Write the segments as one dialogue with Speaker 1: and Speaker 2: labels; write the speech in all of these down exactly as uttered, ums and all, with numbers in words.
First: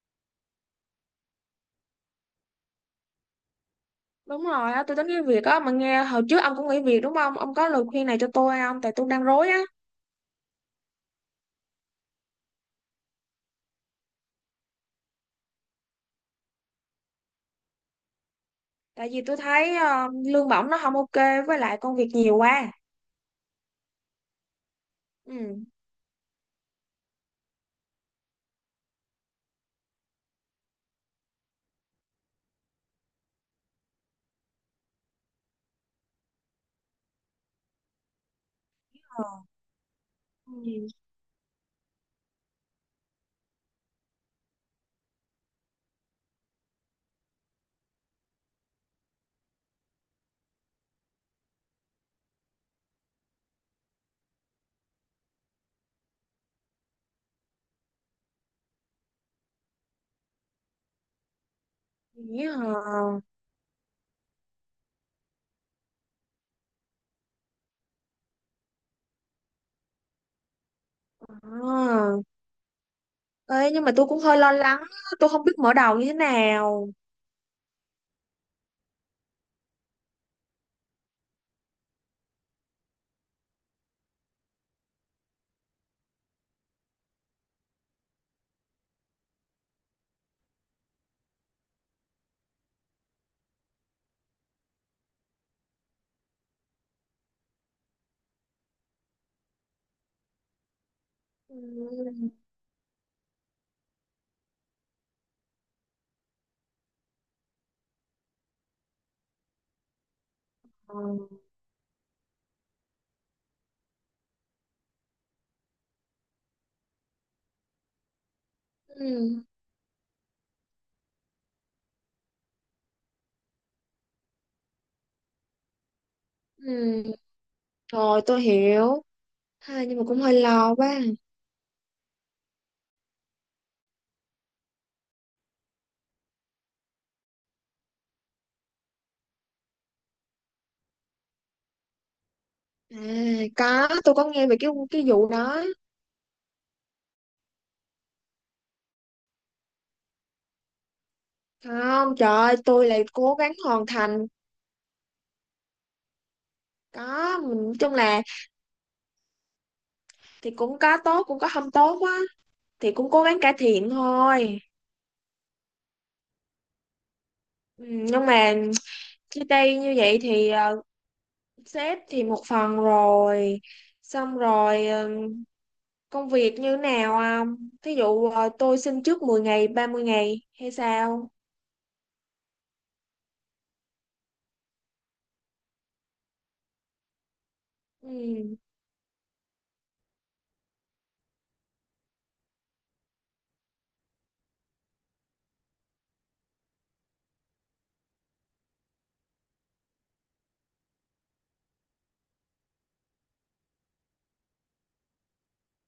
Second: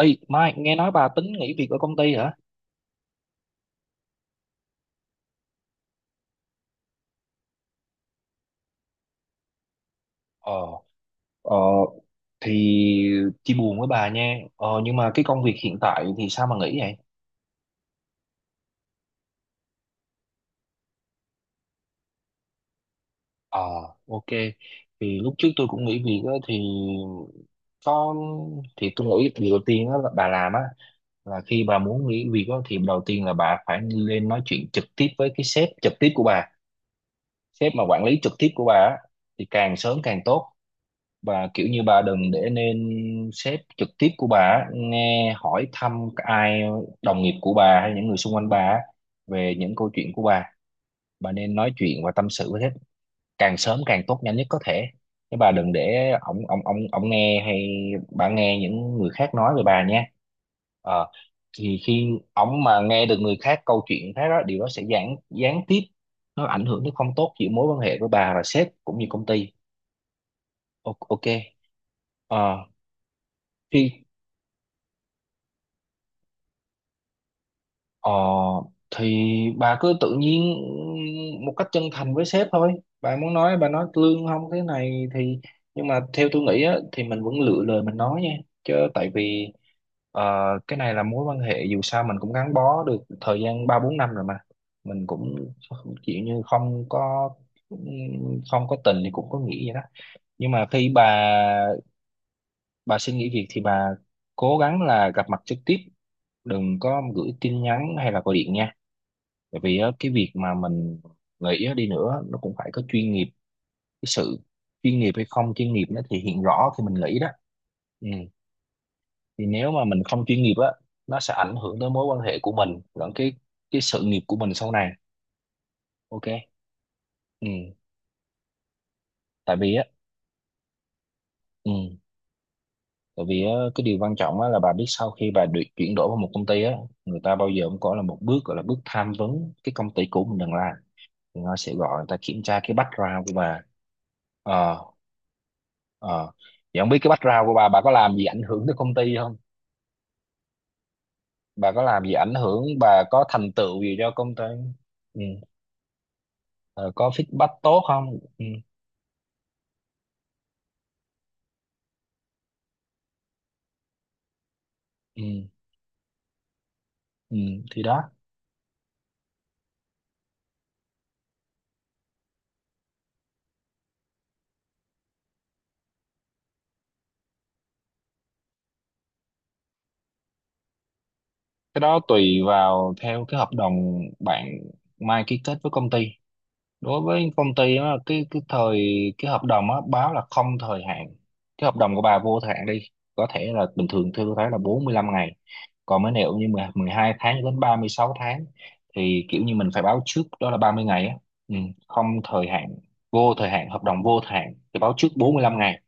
Speaker 1: Ê, Mai, nghe nói bà tính nghỉ việc ở công ty hả?
Speaker 2: Đúng rồi á, tôi tính nghỉ việc á, mà nghe hồi trước ông cũng nghỉ việc đúng không? Ông có lời khuyên này cho tôi không? Tại tôi đang rối á.
Speaker 1: Ờ, ờ, thì chia buồn với bà nha. Ờ, nhưng mà cái công việc hiện tại thì sao mà nghỉ vậy?
Speaker 2: Tại vì tôi thấy ờ, lương bổng nó không ok, với lại công việc nhiều quá.
Speaker 1: Ờ, ok. Thì lúc trước
Speaker 2: Ừ.
Speaker 1: tôi cũng nghỉ việc á, thì có thì tôi nghĩ việc đầu tiên đó là bà làm á, là khi bà muốn nghỉ việc đó, thì đầu tiên là bà phải lên nói chuyện trực tiếp với cái sếp trực tiếp của bà, sếp mà quản lý trực tiếp của bà á, thì càng sớm càng tốt.
Speaker 2: Ừ.
Speaker 1: Bà kiểu như bà đừng để nên sếp trực tiếp của bà á, nghe hỏi thăm ai, đồng nghiệp của bà hay những người xung quanh bà á về những câu chuyện của bà. Bà nên nói chuyện và tâm sự với sếp càng sớm càng tốt, nhanh nhất có thể, chứ bà đừng để ổng ổng ổng ổng nghe hay bà nghe những người khác nói về bà nha. Ờ, thì khi
Speaker 2: Nghĩ
Speaker 1: Ổng
Speaker 2: hả?
Speaker 1: mà nghe được người khác câu chuyện khác đó, điều đó sẽ gián gián tiếp, nó ảnh hưởng đến không tốt giữa mối quan hệ của bà và sếp cũng như công ty. O- ok.
Speaker 2: À.
Speaker 1: Ờ,
Speaker 2: Ê, nhưng mà
Speaker 1: khi
Speaker 2: tôi cũng hơi lo lắng, á, tôi không biết mở đầu như thế nào.
Speaker 1: Ờ, thì Bà cứ tự nhiên một cách chân thành với sếp thôi. Bà muốn nói, bà nói lương không thế này thì, nhưng mà theo tôi nghĩ á, thì mình vẫn lựa lời mình nói nha. Chứ tại vì ờ, cái này là mối quan hệ, dù sao mình cũng gắn bó được thời gian ba bốn năm rồi mà. Mình cũng kiểu như không có, không có tình thì cũng có nghĩa vậy đó. Nhưng mà khi bà
Speaker 2: Ừ.
Speaker 1: bà xin nghỉ việc thì bà cố gắng là gặp mặt trực tiếp, đừng có gửi tin nhắn hay là gọi điện nha, bởi vì á, cái việc mà
Speaker 2: Ờ.
Speaker 1: mình gợi ý đi nữa nó cũng phải có chuyên nghiệp. Cái sự chuyên nghiệp hay không chuyên nghiệp nó thể hiện rõ khi mình nghĩ đó, ừ.
Speaker 2: Ừ.
Speaker 1: Thì nếu mà mình không chuyên nghiệp á, nó sẽ ảnh hưởng tới mối quan hệ của mình lẫn cái cái sự nghiệp của mình sau này. Ok,
Speaker 2: Ừ.
Speaker 1: ừ.
Speaker 2: Rồi tôi hiểu.
Speaker 1: tại vì á
Speaker 2: À, nhưng mà cũng hơi lo quá.
Speaker 1: ừ. Tại vì á, cái điều quan trọng á là bà biết, sau khi bà được chuyển đổi vào một công ty á, người ta bao giờ cũng có là một bước, gọi là bước tham vấn cái công ty cũ mình đang làm. Người ta sẽ gọi, người ta kiểm tra cái
Speaker 2: À,
Speaker 1: background của bà.
Speaker 2: có, tôi có nghe về cái
Speaker 1: Ờ,
Speaker 2: cái vụ đó.
Speaker 1: Ờ. Vậy không biết cái background của bà bà có làm gì ảnh hưởng tới công ty không? Bà có làm gì
Speaker 2: Không, trời
Speaker 1: ảnh
Speaker 2: ơi,
Speaker 1: hưởng,
Speaker 2: tôi
Speaker 1: bà
Speaker 2: lại
Speaker 1: có
Speaker 2: cố
Speaker 1: thành
Speaker 2: gắng
Speaker 1: tựu
Speaker 2: hoàn
Speaker 1: gì cho
Speaker 2: thành.
Speaker 1: công ty? Ừ. Ờ, có
Speaker 2: Có,
Speaker 1: feedback
Speaker 2: mình nói
Speaker 1: tốt
Speaker 2: chung
Speaker 1: không?
Speaker 2: là
Speaker 1: Ừ.
Speaker 2: thì cũng có tốt cũng có không tốt á, thì cũng cố gắng cải thiện thôi.
Speaker 1: Ừ. Ừ. Thì
Speaker 2: Ừ,
Speaker 1: đó,
Speaker 2: nhưng mà chia tay như vậy thì ờ, sếp thì một phần rồi, xong rồi ờ, công việc như nào không, thí dụ ờ, tôi xin trước mười ngày, ba mươi ngày hay sao?
Speaker 1: cái đó tùy vào theo cái hợp đồng bạn Mai ký kết với công ty. Đối với công ty á, cái cái
Speaker 2: Ừ.
Speaker 1: thời, cái hợp đồng á, báo là không thời hạn, cái hợp đồng của bà vô thời hạn đi, có thể là bình thường tôi thấy là bốn mươi lăm ngày. Còn mấy này cũng như mười 12 tháng cho đến ba mươi sáu tháng thì kiểu như mình phải báo trước đó là ba mươi ngày á, ừ. Không thời hạn, vô thời hạn, hợp đồng vô thời hạn thì báo trước bốn mươi lăm ngày,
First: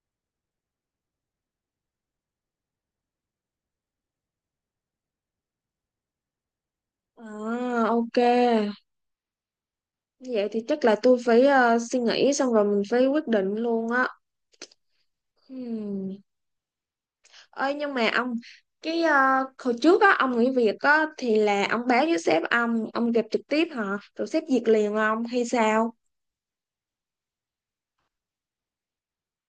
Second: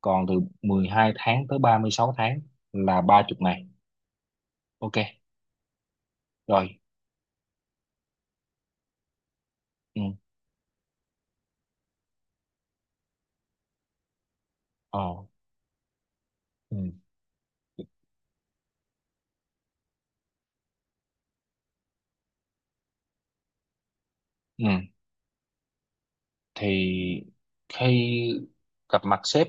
Speaker 1: còn từ mười hai tháng tới ba mươi sáu tháng là ba mươi ngày. Ok, rồi,
Speaker 2: À, ok,
Speaker 1: ừ.
Speaker 2: như vậy thì chắc là tôi phải ờ, suy nghĩ xong rồi mình phải quyết định luôn á.
Speaker 1: Ờ. Ờ.
Speaker 2: Ừ.
Speaker 1: Ừ.
Speaker 2: Ơi nhưng mà ông cái ờ, hồi trước á ông nghỉ việc á thì là ông báo với sếp, ông ông gặp trực tiếp hả, rồi sếp duyệt
Speaker 1: Ừ.
Speaker 2: liền ông hay sao?
Speaker 1: Thì khi gặp mặt sếp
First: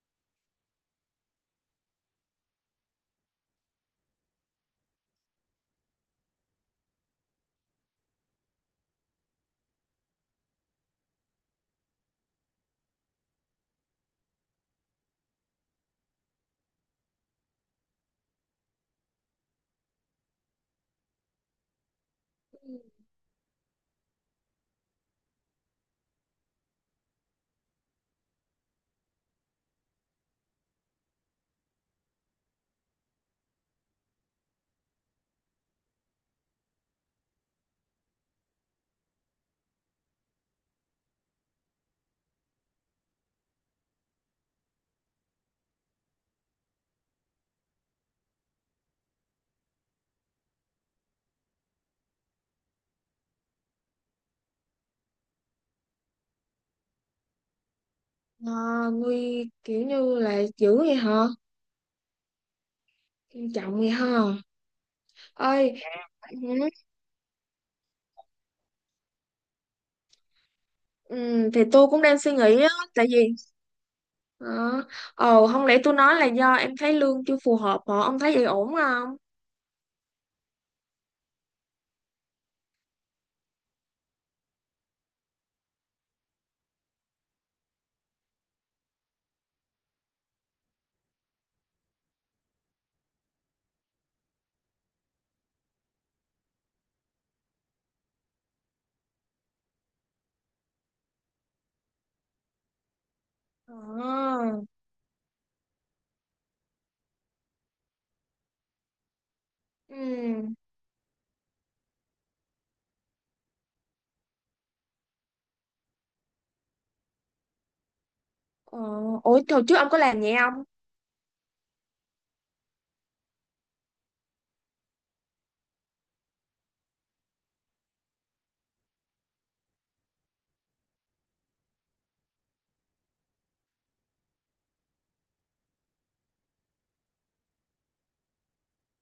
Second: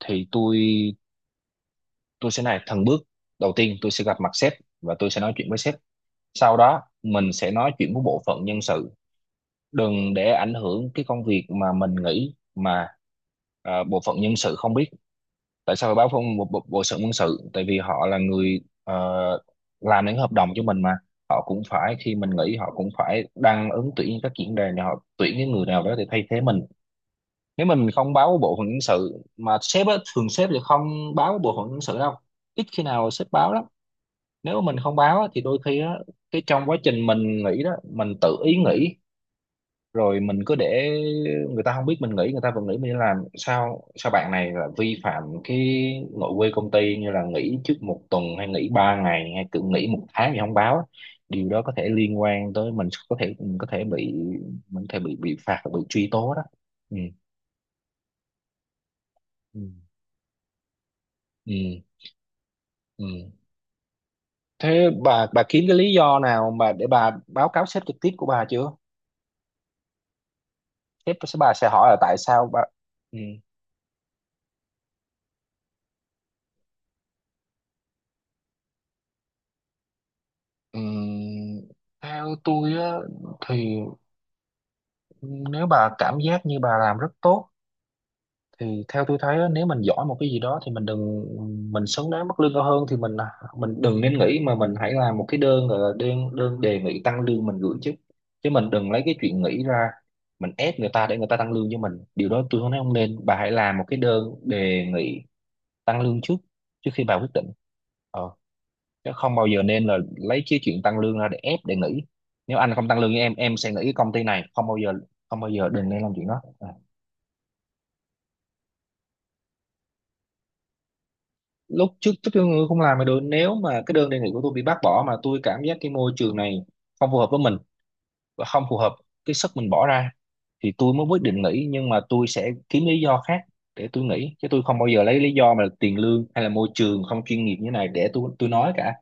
Speaker 1: thì tôi tôi sẽ này thần bước, đầu tiên tôi sẽ gặp mặt sếp và tôi sẽ nói chuyện với sếp, sau đó mình sẽ nói chuyện với bộ phận nhân sự, đừng để ảnh hưởng cái công việc mà mình nghĩ mà. À, bộ phận nhân sự không biết tại sao phải báo phong bộ, bộ, bộ sự nhân sự, tại vì họ là người ờ, làm những hợp đồng cho mình mà. Họ cũng phải, khi mình nghỉ họ cũng phải đăng ứng tuyển các diễn đàn để họ tuyển cái người nào đó để thay thế mình. Nếu mình không báo bộ phận nhân sự mà sếp á, thường sếp thì không báo bộ phận nhân sự đâu, ít khi nào sếp báo lắm. Nếu mà mình không báo á, thì đôi khi á, cái trong quá trình mình nghỉ đó, mình tự ý nghỉ rồi mình cứ để người ta không biết mình nghỉ, người ta vẫn nghĩ mình đi làm sao sao. Bạn này là vi phạm cái nội quy công ty, như là nghỉ trước một tuần hay nghỉ ba ngày hay cứ nghỉ một tháng thì không báo á. Điều đó có thể liên quan tới mình, có thể mình có thể bị, mình có thể bị bị phạt, bị truy tố đó, ừ.
Speaker 2: À, nguy
Speaker 1: Ừ.
Speaker 2: kiểu như là dữ vậy hả?
Speaker 1: ừ ừ
Speaker 2: Nghiêm trọng vậy hả?
Speaker 1: Thế bà bà kiếm cái
Speaker 2: Ơi,
Speaker 1: lý do nào mà để bà báo cáo sếp trực tiếp của bà chưa? Sếp sẽ,
Speaker 2: ừ,
Speaker 1: bà
Speaker 2: thì
Speaker 1: sẽ
Speaker 2: tôi
Speaker 1: hỏi là
Speaker 2: cũng
Speaker 1: tại
Speaker 2: đang suy
Speaker 1: sao bà,
Speaker 2: nghĩ á, tại
Speaker 1: ừ.
Speaker 2: vì ờ ồ, không lẽ tôi nói là do em thấy lương chưa phù hợp, hả ông thấy vậy ổn không?
Speaker 1: Ừm, Theo tôi á, thì nếu bà cảm giác như bà làm rất tốt, thì theo tôi thấy á, nếu mình giỏi một cái gì đó thì mình đừng, mình xứng đáng mức lương cao hơn thì mình mình đừng nên nghĩ mà mình hãy làm một cái đơn, gọi là đơn đơn đề nghị tăng lương mình gửi, chứ chứ mình đừng lấy cái chuyện nghĩ ra mình ép người ta để người ta tăng lương cho mình, điều đó tôi không nói không nên. Bà hãy làm một cái đơn
Speaker 2: Ờ.
Speaker 1: đề nghị tăng lương trước, trước khi bà quyết định, ờ, chứ không bao giờ nên là lấy
Speaker 2: Ừ.
Speaker 1: cái chuyện tăng lương ra để ép để nghỉ. Nếu anh không tăng lương với em em sẽ nghỉ cái công ty này, không bao giờ, không bao giờ đừng nên làm chuyện đó à.
Speaker 2: Ờ. Ủa hồi trước ông có làm vậy không?
Speaker 1: Lúc trước, trước tôi không làm mà được, nếu mà cái đơn đề nghị của tôi bị bác bỏ mà tôi cảm giác cái môi trường này không phù hợp với mình, và không phù hợp cái sức mình bỏ ra, thì tôi mới quyết định nghỉ. Nhưng mà tôi sẽ kiếm lý do khác để tôi nghỉ, chứ tôi không bao giờ lấy lý do mà tiền lương hay là môi trường không chuyên nghiệp như thế này để tôi tôi nói cả,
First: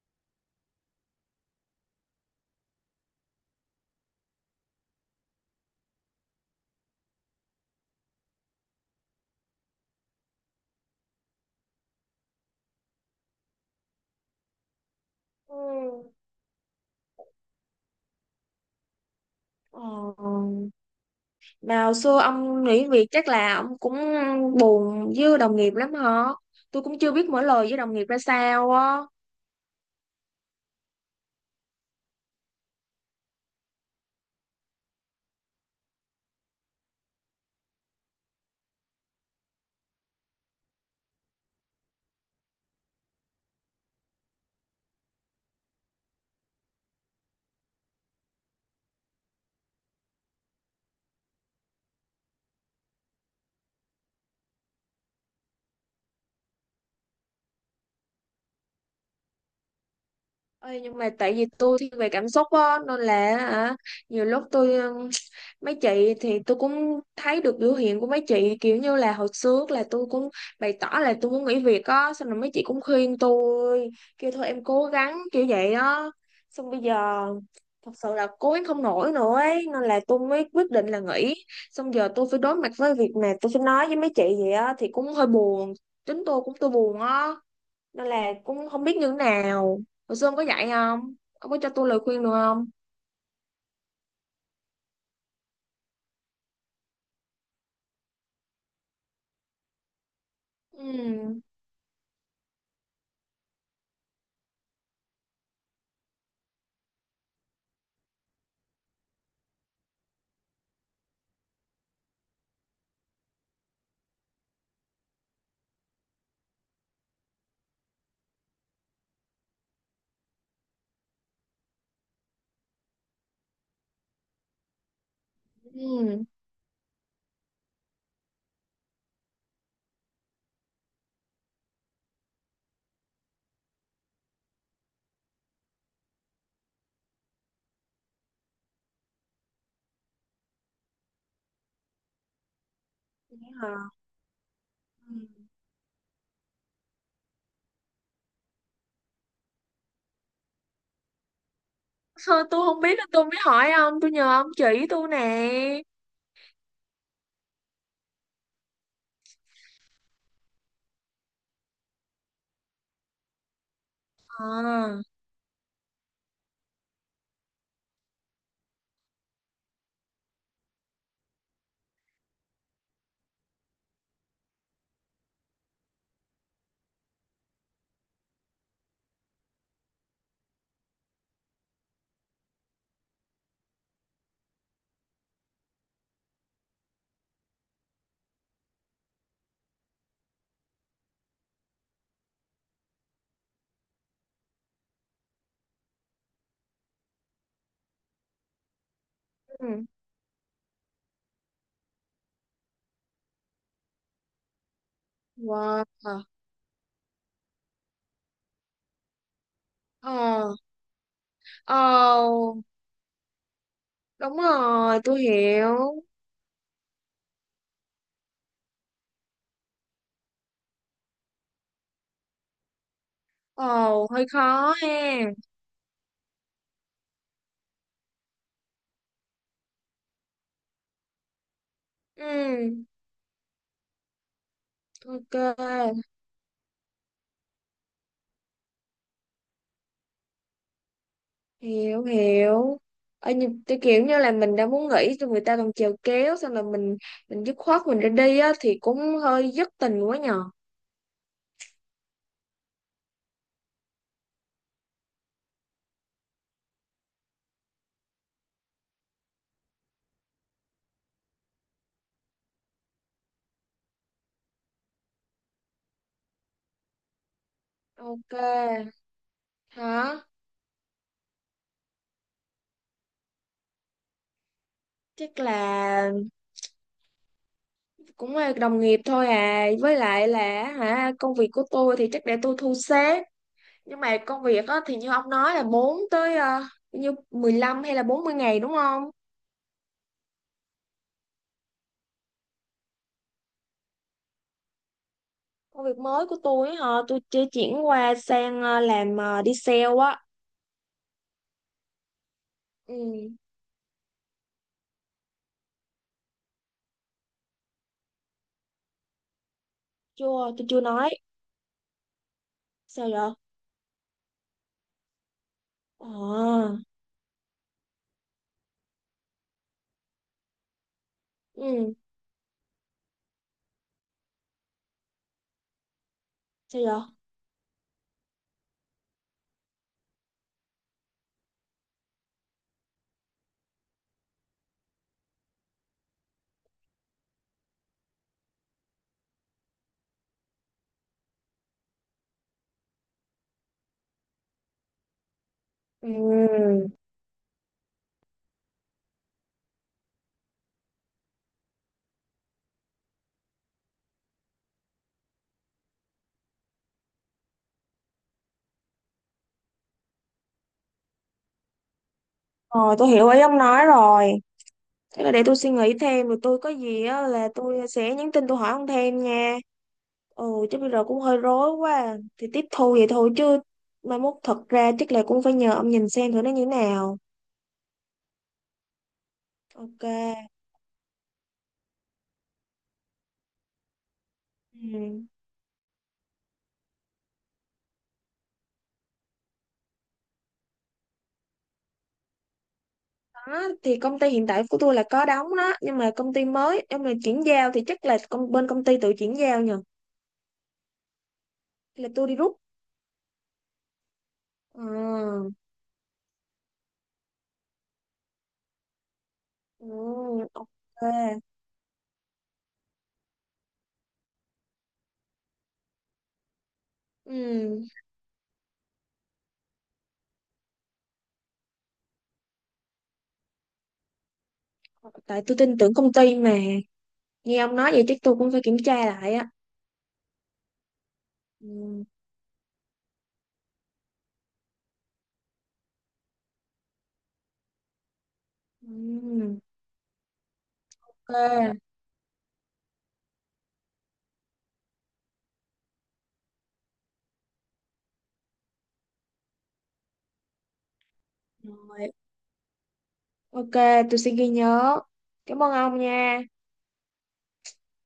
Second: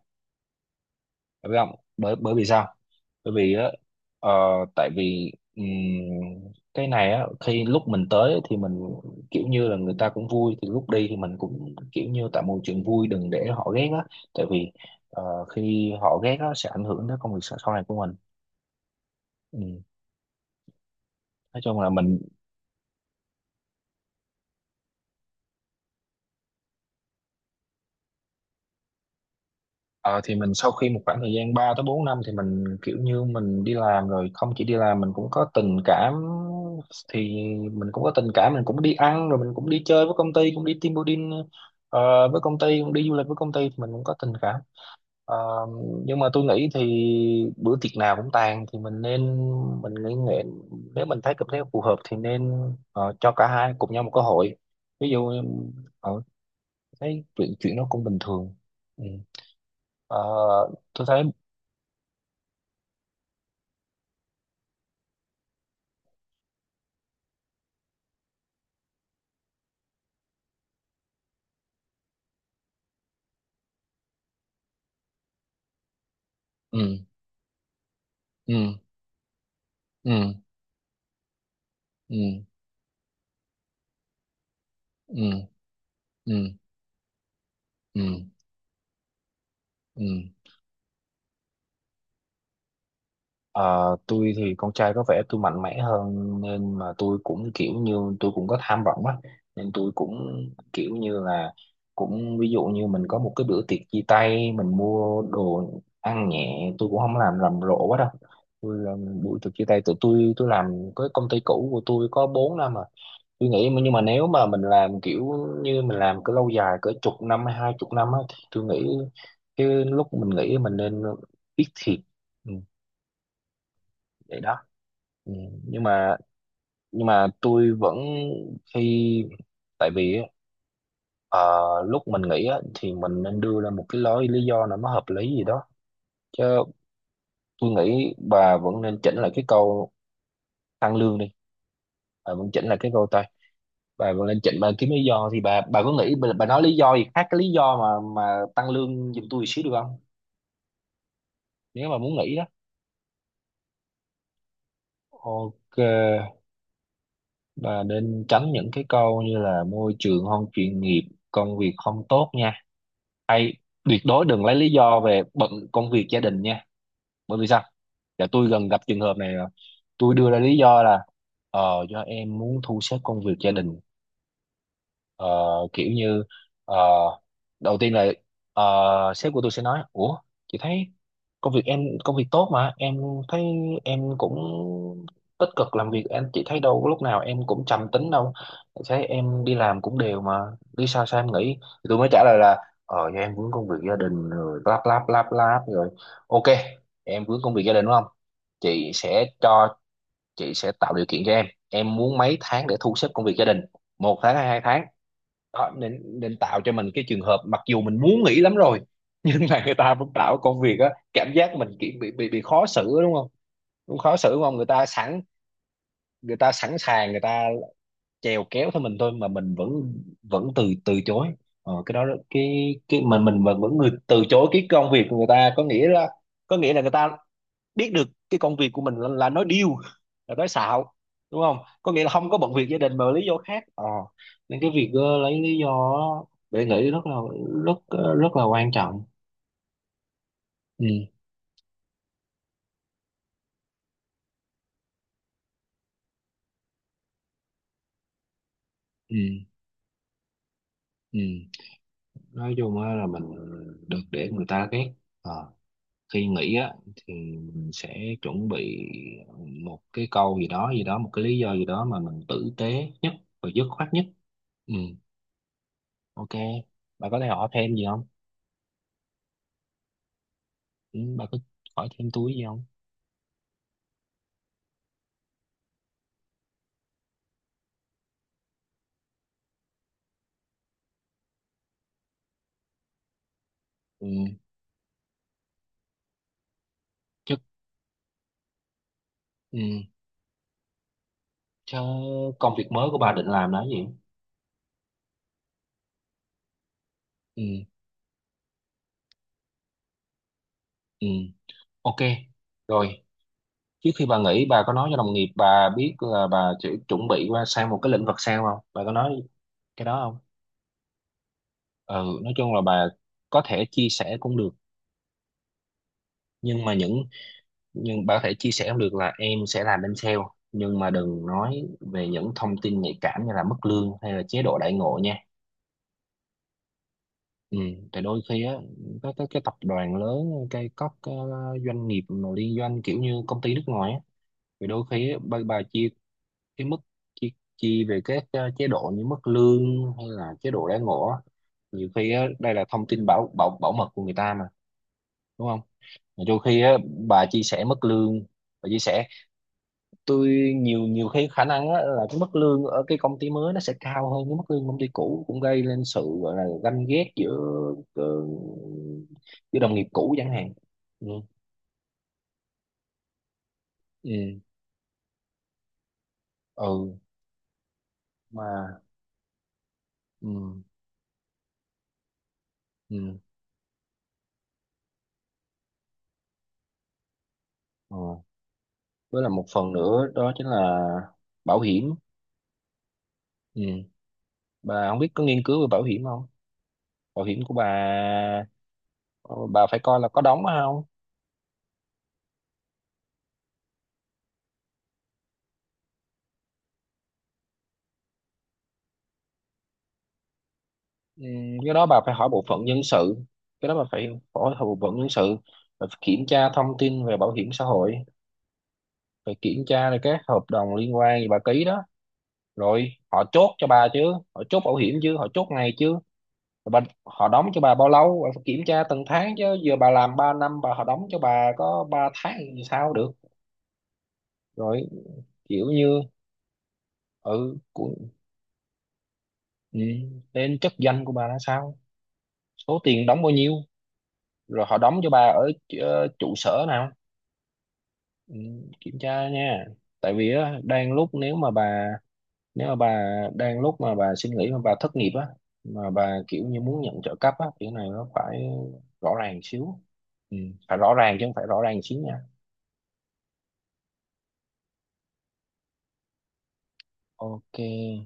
Speaker 1: phải không? Bởi Bởi vì sao? Bởi vì á, ờ, tại vì ừm, cái này á, khi lúc mình tới thì mình kiểu như là người ta cũng vui, thì lúc đi thì mình cũng kiểu như tạo môi trường vui, đừng để họ ghét á. Tại vì ờ,
Speaker 2: Ừ.
Speaker 1: khi họ ghét á sẽ ảnh hưởng tới công việc sau sau này của mình, ừ.
Speaker 2: Ờ.
Speaker 1: Nói chung
Speaker 2: Mà
Speaker 1: là
Speaker 2: hồi
Speaker 1: mình,
Speaker 2: xưa ông nghỉ việc chắc là ông cũng buồn với đồng nghiệp lắm hả? Tôi cũng chưa biết mở lời với đồng nghiệp ra sao á.
Speaker 1: Ờ, thì mình sau khi một khoảng thời gian ba tới bốn năm thì mình kiểu như mình đi làm rồi, không chỉ đi làm mình cũng có tình cảm, thì mình cũng có tình cảm, mình cũng đi ăn rồi mình cũng đi chơi với công ty, cũng đi team building ờ, với công ty, cũng đi du lịch với công ty, thì mình cũng có tình cảm. Ờ, nhưng mà tôi nghĩ thì bữa tiệc nào cũng tàn, thì mình nên, mình nghĩ nghệ, nếu mình thấy cảm thấy phù hợp thì nên, ờ, cho cả hai cùng nhau một cơ hội, ví dụ uh, thấy chuyện chuyện nó cũng bình thường. Ừ. Ờ,
Speaker 2: Ê, nhưng
Speaker 1: tôi
Speaker 2: mà
Speaker 1: thấy,
Speaker 2: tại vì tôi thiên về cảm xúc á nên là, hả, nhiều lúc tôi ừm, mấy chị thì tôi cũng thấy được biểu hiện của mấy chị, kiểu như là hồi trước là tôi cũng bày tỏ là tôi muốn nghỉ việc á, xong rồi mấy chị cũng khuyên tôi kêu thôi em cố gắng kiểu vậy á, xong bây
Speaker 1: ừ.
Speaker 2: giờ thật sự là cố
Speaker 1: ừ
Speaker 2: gắng không nổi nữa ấy, nên là tôi
Speaker 1: ừ
Speaker 2: mới quyết định là nghỉ. Xong giờ tôi phải
Speaker 1: ừ
Speaker 2: đối mặt với việc mà tôi phải nói với mấy chị vậy á thì cũng hơi
Speaker 1: ừ
Speaker 2: buồn. Chính tôi
Speaker 1: ừ
Speaker 2: cũng tôi buồn á, nên
Speaker 1: ừ
Speaker 2: là cũng không biết như thế nào.
Speaker 1: ừ
Speaker 2: Hồi xưa ông có dạy không? Ông có cho tôi lời khuyên được không?
Speaker 1: Ờ, tôi thì con trai có vẻ tôi mạnh mẽ hơn nên mà tôi cũng kiểu như tôi cũng có tham vọng á, nên tôi cũng kiểu như
Speaker 2: Ừ.
Speaker 1: là cũng ví dụ như mình có một cái bữa tiệc chia tay, mình mua đồ ăn nhẹ, tôi cũng không làm rầm rộ quá đâu. Tôi làm buổi tiệc chia tay tụi tôi tôi làm cái công ty cũ của tôi có bốn năm à, tôi nghĩ mà- nhưng mà nếu mà mình làm kiểu như mình làm cứ lâu dài cỡ chục năm hay hai chục năm á, thì tôi nghĩ cái lúc mình nghĩ mình nên biết thiệt, ừ, vậy đó, ừ. nhưng mà
Speaker 2: Ừ.
Speaker 1: nhưng mà tôi vẫn khi tại vì á, ờ, lúc mình nghĩ á, thì mình nên đưa ra một cái lối lý do nào nó hợp lý gì đó chứ. Tôi nghĩ bà vẫn nên chỉnh lại cái câu tăng lương đi, bà vẫn chỉnh lại cái câu tăng.
Speaker 2: Vậy hả.
Speaker 1: Bà mà lên trình bà kiếm lý
Speaker 2: Ừ.
Speaker 1: do thì bà bà có nghĩ bà, bà nói lý do gì khác cái lý do mà mà tăng lương giùm tôi xíu được không? Nếu mà muốn nghĩ đó.
Speaker 2: Thôi, tôi không biết nên tôi mới hỏi ông, tôi nhờ ông chỉ tôi nè.
Speaker 1: Ok, bà nên tránh những cái câu như là môi trường không chuyên nghiệp, công việc không tốt nha, hay tuyệt đối đừng lấy lý do
Speaker 2: À.
Speaker 1: về bận công việc gia đình nha. Bởi vì sao? Dạ, tôi gần gặp trường hợp này rồi. Tôi đưa ra lý do là ờ do em muốn thu xếp công việc gia đình. Ờ, kiểu như, ờ, đầu tiên là, ờ, sếp của tôi sẽ nói: ủa chị thấy công việc em công việc tốt mà em, thấy em cũng tích cực làm việc em, chị thấy đâu có lúc nào em cũng trầm tính đâu, thấy em đi làm cũng đều mà, đi sao sao em nghĩ? Thì tôi mới trả lời là ờ do em vướng công việc gia đình rồi lắp lắp lắp lắp rồi. Ok, em vướng công việc gia đình đúng không, chị sẽ cho,
Speaker 2: Ừ.
Speaker 1: chị sẽ tạo điều kiện cho em em muốn mấy tháng để thu xếp công việc gia đình, một tháng hay hai tháng? Đó,
Speaker 2: Wow.
Speaker 1: nên nên tạo cho mình cái trường hợp mặc dù mình muốn nghỉ lắm rồi nhưng mà người ta vẫn tạo
Speaker 2: Ờ.
Speaker 1: công việc á, cảm giác mình kiểu bị
Speaker 2: Ờ,
Speaker 1: bị bị khó xử á, đúng không? Cũng khó xử
Speaker 2: đúng
Speaker 1: đúng không, người ta
Speaker 2: rồi tôi
Speaker 1: sẵn
Speaker 2: hiểu.
Speaker 1: người ta sẵn sàng, người ta chèo kéo theo mình thôi mà mình vẫn vẫn từ từ chối. ờ, cái đó đó- cái cái mình mình vẫn vẫn người
Speaker 2: Ồ,
Speaker 1: từ
Speaker 2: hơi
Speaker 1: chối cái
Speaker 2: khó ha.
Speaker 1: công việc của người ta có nghĩa là có nghĩa là người ta biết được cái công việc của mình là, là nói điêu, là nói xạo đúng không, có nghĩa là không có bận việc gia
Speaker 2: Ừ.
Speaker 1: đình mà lý do khác. ờ Nên cái việc, ờ, lấy lý do
Speaker 2: Ok.
Speaker 1: đó để nghĩ rất là rất rất là quan trọng. Ừ,
Speaker 2: Hiểu hiểu. Ở như cái kiểu như là mình đã muốn nghỉ rồi người ta còn chèo kéo, xong là mình mình dứt khoát mình ra đi á thì cũng hơi
Speaker 1: ừ,
Speaker 2: dứt tình quá nhờ.
Speaker 1: ừ. Nói chung á là mình được để người ta ghét. Ờ, khi nghĩ á thì mình sẽ chuẩn bị một cái câu gì đó gì đó, một cái lý do gì đó mà mình tử tế nhất và dứt khoát nhất. Ừ. Ok, bà có thể hỏi thêm gì không?
Speaker 2: Ok. Hả?
Speaker 1: Ừ, bà có hỏi thêm túi gì không?
Speaker 2: Chắc là cũng là đồng nghiệp thôi à, với lại là, hả, công việc của tôi thì chắc để tôi thu xếp, nhưng
Speaker 1: Ừ,
Speaker 2: mà công việc á thì như ông nói là bốn tới ờ, như
Speaker 1: chứ.
Speaker 2: mười lăm hay là bốn mươi ngày đúng không?
Speaker 1: Ừ, chứ công việc mới của bà định làm là cái gì?
Speaker 2: Công việc mới của tôi á hả, tôi chưa
Speaker 1: Ừ,
Speaker 2: chuyển qua sang ờ, làm ờ, đi sale á.
Speaker 1: ừ, ok,
Speaker 2: Ừ.
Speaker 1: rồi. Trước khi bà nghỉ bà có nói cho đồng nghiệp bà biết là bà chỉ chuẩn bị qua sang một cái lĩnh vực sao không, bà có nói cái đó không?
Speaker 2: Chưa, tôi chưa nói.
Speaker 1: Ừ, nói chung là bà
Speaker 2: Sao vậy?
Speaker 1: có thể chia sẻ cũng được. Nhưng mà
Speaker 2: Ờ.
Speaker 1: những, nhưng bà có thể chia sẻ cũng được là em sẽ làm bên sale, nhưng mà đừng nói
Speaker 2: Ừ.
Speaker 1: về những thông tin nhạy cảm như là mức lương hay là chế độ đãi ngộ nha.
Speaker 2: Sao vậy?
Speaker 1: Ừ, tại đôi khi á các cái, cái tập đoàn lớn, cái các cái doanh nghiệp mà liên doanh kiểu như công ty nước ngoài á, thì đôi khi á, bà, bà chia cái mức, chi, chi về các, ờ, chế độ như mức lương hay là chế độ đãi ngộ á, nhiều khi á đây là thông tin bảo bảo bảo mật của người ta mà đúng không? Mà đôi khi á
Speaker 2: Ừ.
Speaker 1: bà chia sẻ mức lương, bà chia sẻ tôi, nhiều nhiều khi khả năng á, là cái mức lương ở cái công ty mới nó sẽ cao hơn cái mức lương công ty cũ, cũng gây lên sự gọi là ganh ghét giữa, ờ, giữa đồng nghiệp cũ chẳng hạn. Ừ,
Speaker 2: Rồi tôi hiểu ý ông nói rồi.
Speaker 1: ừ,
Speaker 2: Thế là để tôi suy nghĩ thêm, rồi tôi có
Speaker 1: ừ
Speaker 2: gì á là tôi sẽ nhắn tin tôi hỏi
Speaker 1: mà
Speaker 2: ông thêm nha. Ừ.
Speaker 1: ừ,
Speaker 2: Chứ bây giờ cũng hơi rối quá à. Thì tiếp thu vậy
Speaker 1: ừ,
Speaker 2: thôi chứ, mai mốt thật ra chắc là cũng phải nhờ ông nhìn xem thử nó như thế nào.
Speaker 1: ừ. Với là một phần
Speaker 2: Ok.
Speaker 1: nữa đó chính là bảo hiểm. Ừ, bà không biết
Speaker 2: Ừ.
Speaker 1: có nghiên cứu về bảo hiểm không? Bảo hiểm của bà, ờ, bà phải coi là có đóng hay không.
Speaker 2: Đó thì công ty hiện tại của tôi là có đóng đó, nhưng mà công ty mới, nhưng mà chuyển giao thì chắc là công bên công ty tự chuyển giao nhờ.
Speaker 1: Ừ, cái đó bà
Speaker 2: Là
Speaker 1: phải hỏi
Speaker 2: tôi đi
Speaker 1: bộ
Speaker 2: rút
Speaker 1: phận nhân sự, cái đó bà phải hỏi bộ phận nhân sự.
Speaker 2: à?
Speaker 1: Bà phải kiểm tra thông tin về bảo hiểm xã hội, phải kiểm
Speaker 2: Ừ,
Speaker 1: tra là các hợp
Speaker 2: ok.
Speaker 1: đồng liên quan gì bà ký đó. Rồi họ chốt cho bà chứ, họ chốt bảo hiểm chứ, họ chốt ngày chứ, rồi bà, họ đóng cho bà
Speaker 2: Ừ,
Speaker 1: bao lâu bà phải kiểm tra từng tháng chứ, giờ bà làm ba năm bà họ đóng cho bà có ba tháng thì sao được. Rồi
Speaker 2: tại tôi
Speaker 1: kiểu
Speaker 2: tin tưởng
Speaker 1: như,
Speaker 2: công ty mà. Nghe
Speaker 1: ừ,
Speaker 2: ông nói
Speaker 1: của,
Speaker 2: vậy chắc tôi cũng phải kiểm tra lại á.
Speaker 1: ừ, lên chức danh của bà là sao,
Speaker 2: Ừ.
Speaker 1: số tiền đóng bao nhiêu, rồi họ đóng cho bà ở, ờ, trụ sở nào. Ừ, kiểm tra
Speaker 2: Ừ.
Speaker 1: nha. Tại vì á đang lúc nếu mà
Speaker 2: Ok.
Speaker 1: bà, nếu mà bà đang lúc mà bà suy nghĩ mà bà thất nghiệp á, mà bà kiểu như muốn nhận trợ cấp á kiểu này nó phải rõ ràng xíu. Ừ, phải rõ ràng chứ không phải rõ ràng xíu
Speaker 2: Rồi.
Speaker 1: nha.
Speaker 2: Ok, tôi sẽ ghi nhớ. Cảm ơn ông nha,
Speaker 1: Ok.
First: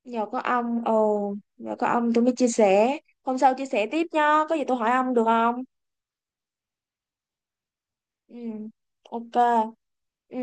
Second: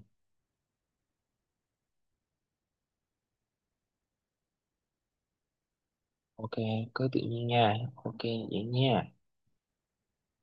Speaker 2: nhờ có ông. Ồ, nhờ có ông tôi mới chia sẻ, hôm sau chia sẻ tiếp nha, có gì tôi hỏi ông được không?
Speaker 1: Ok, cứ tự nhiên nha. Ok.
Speaker 2: Ừ.
Speaker 1: Vậy nha.
Speaker 2: Ok. Ừ.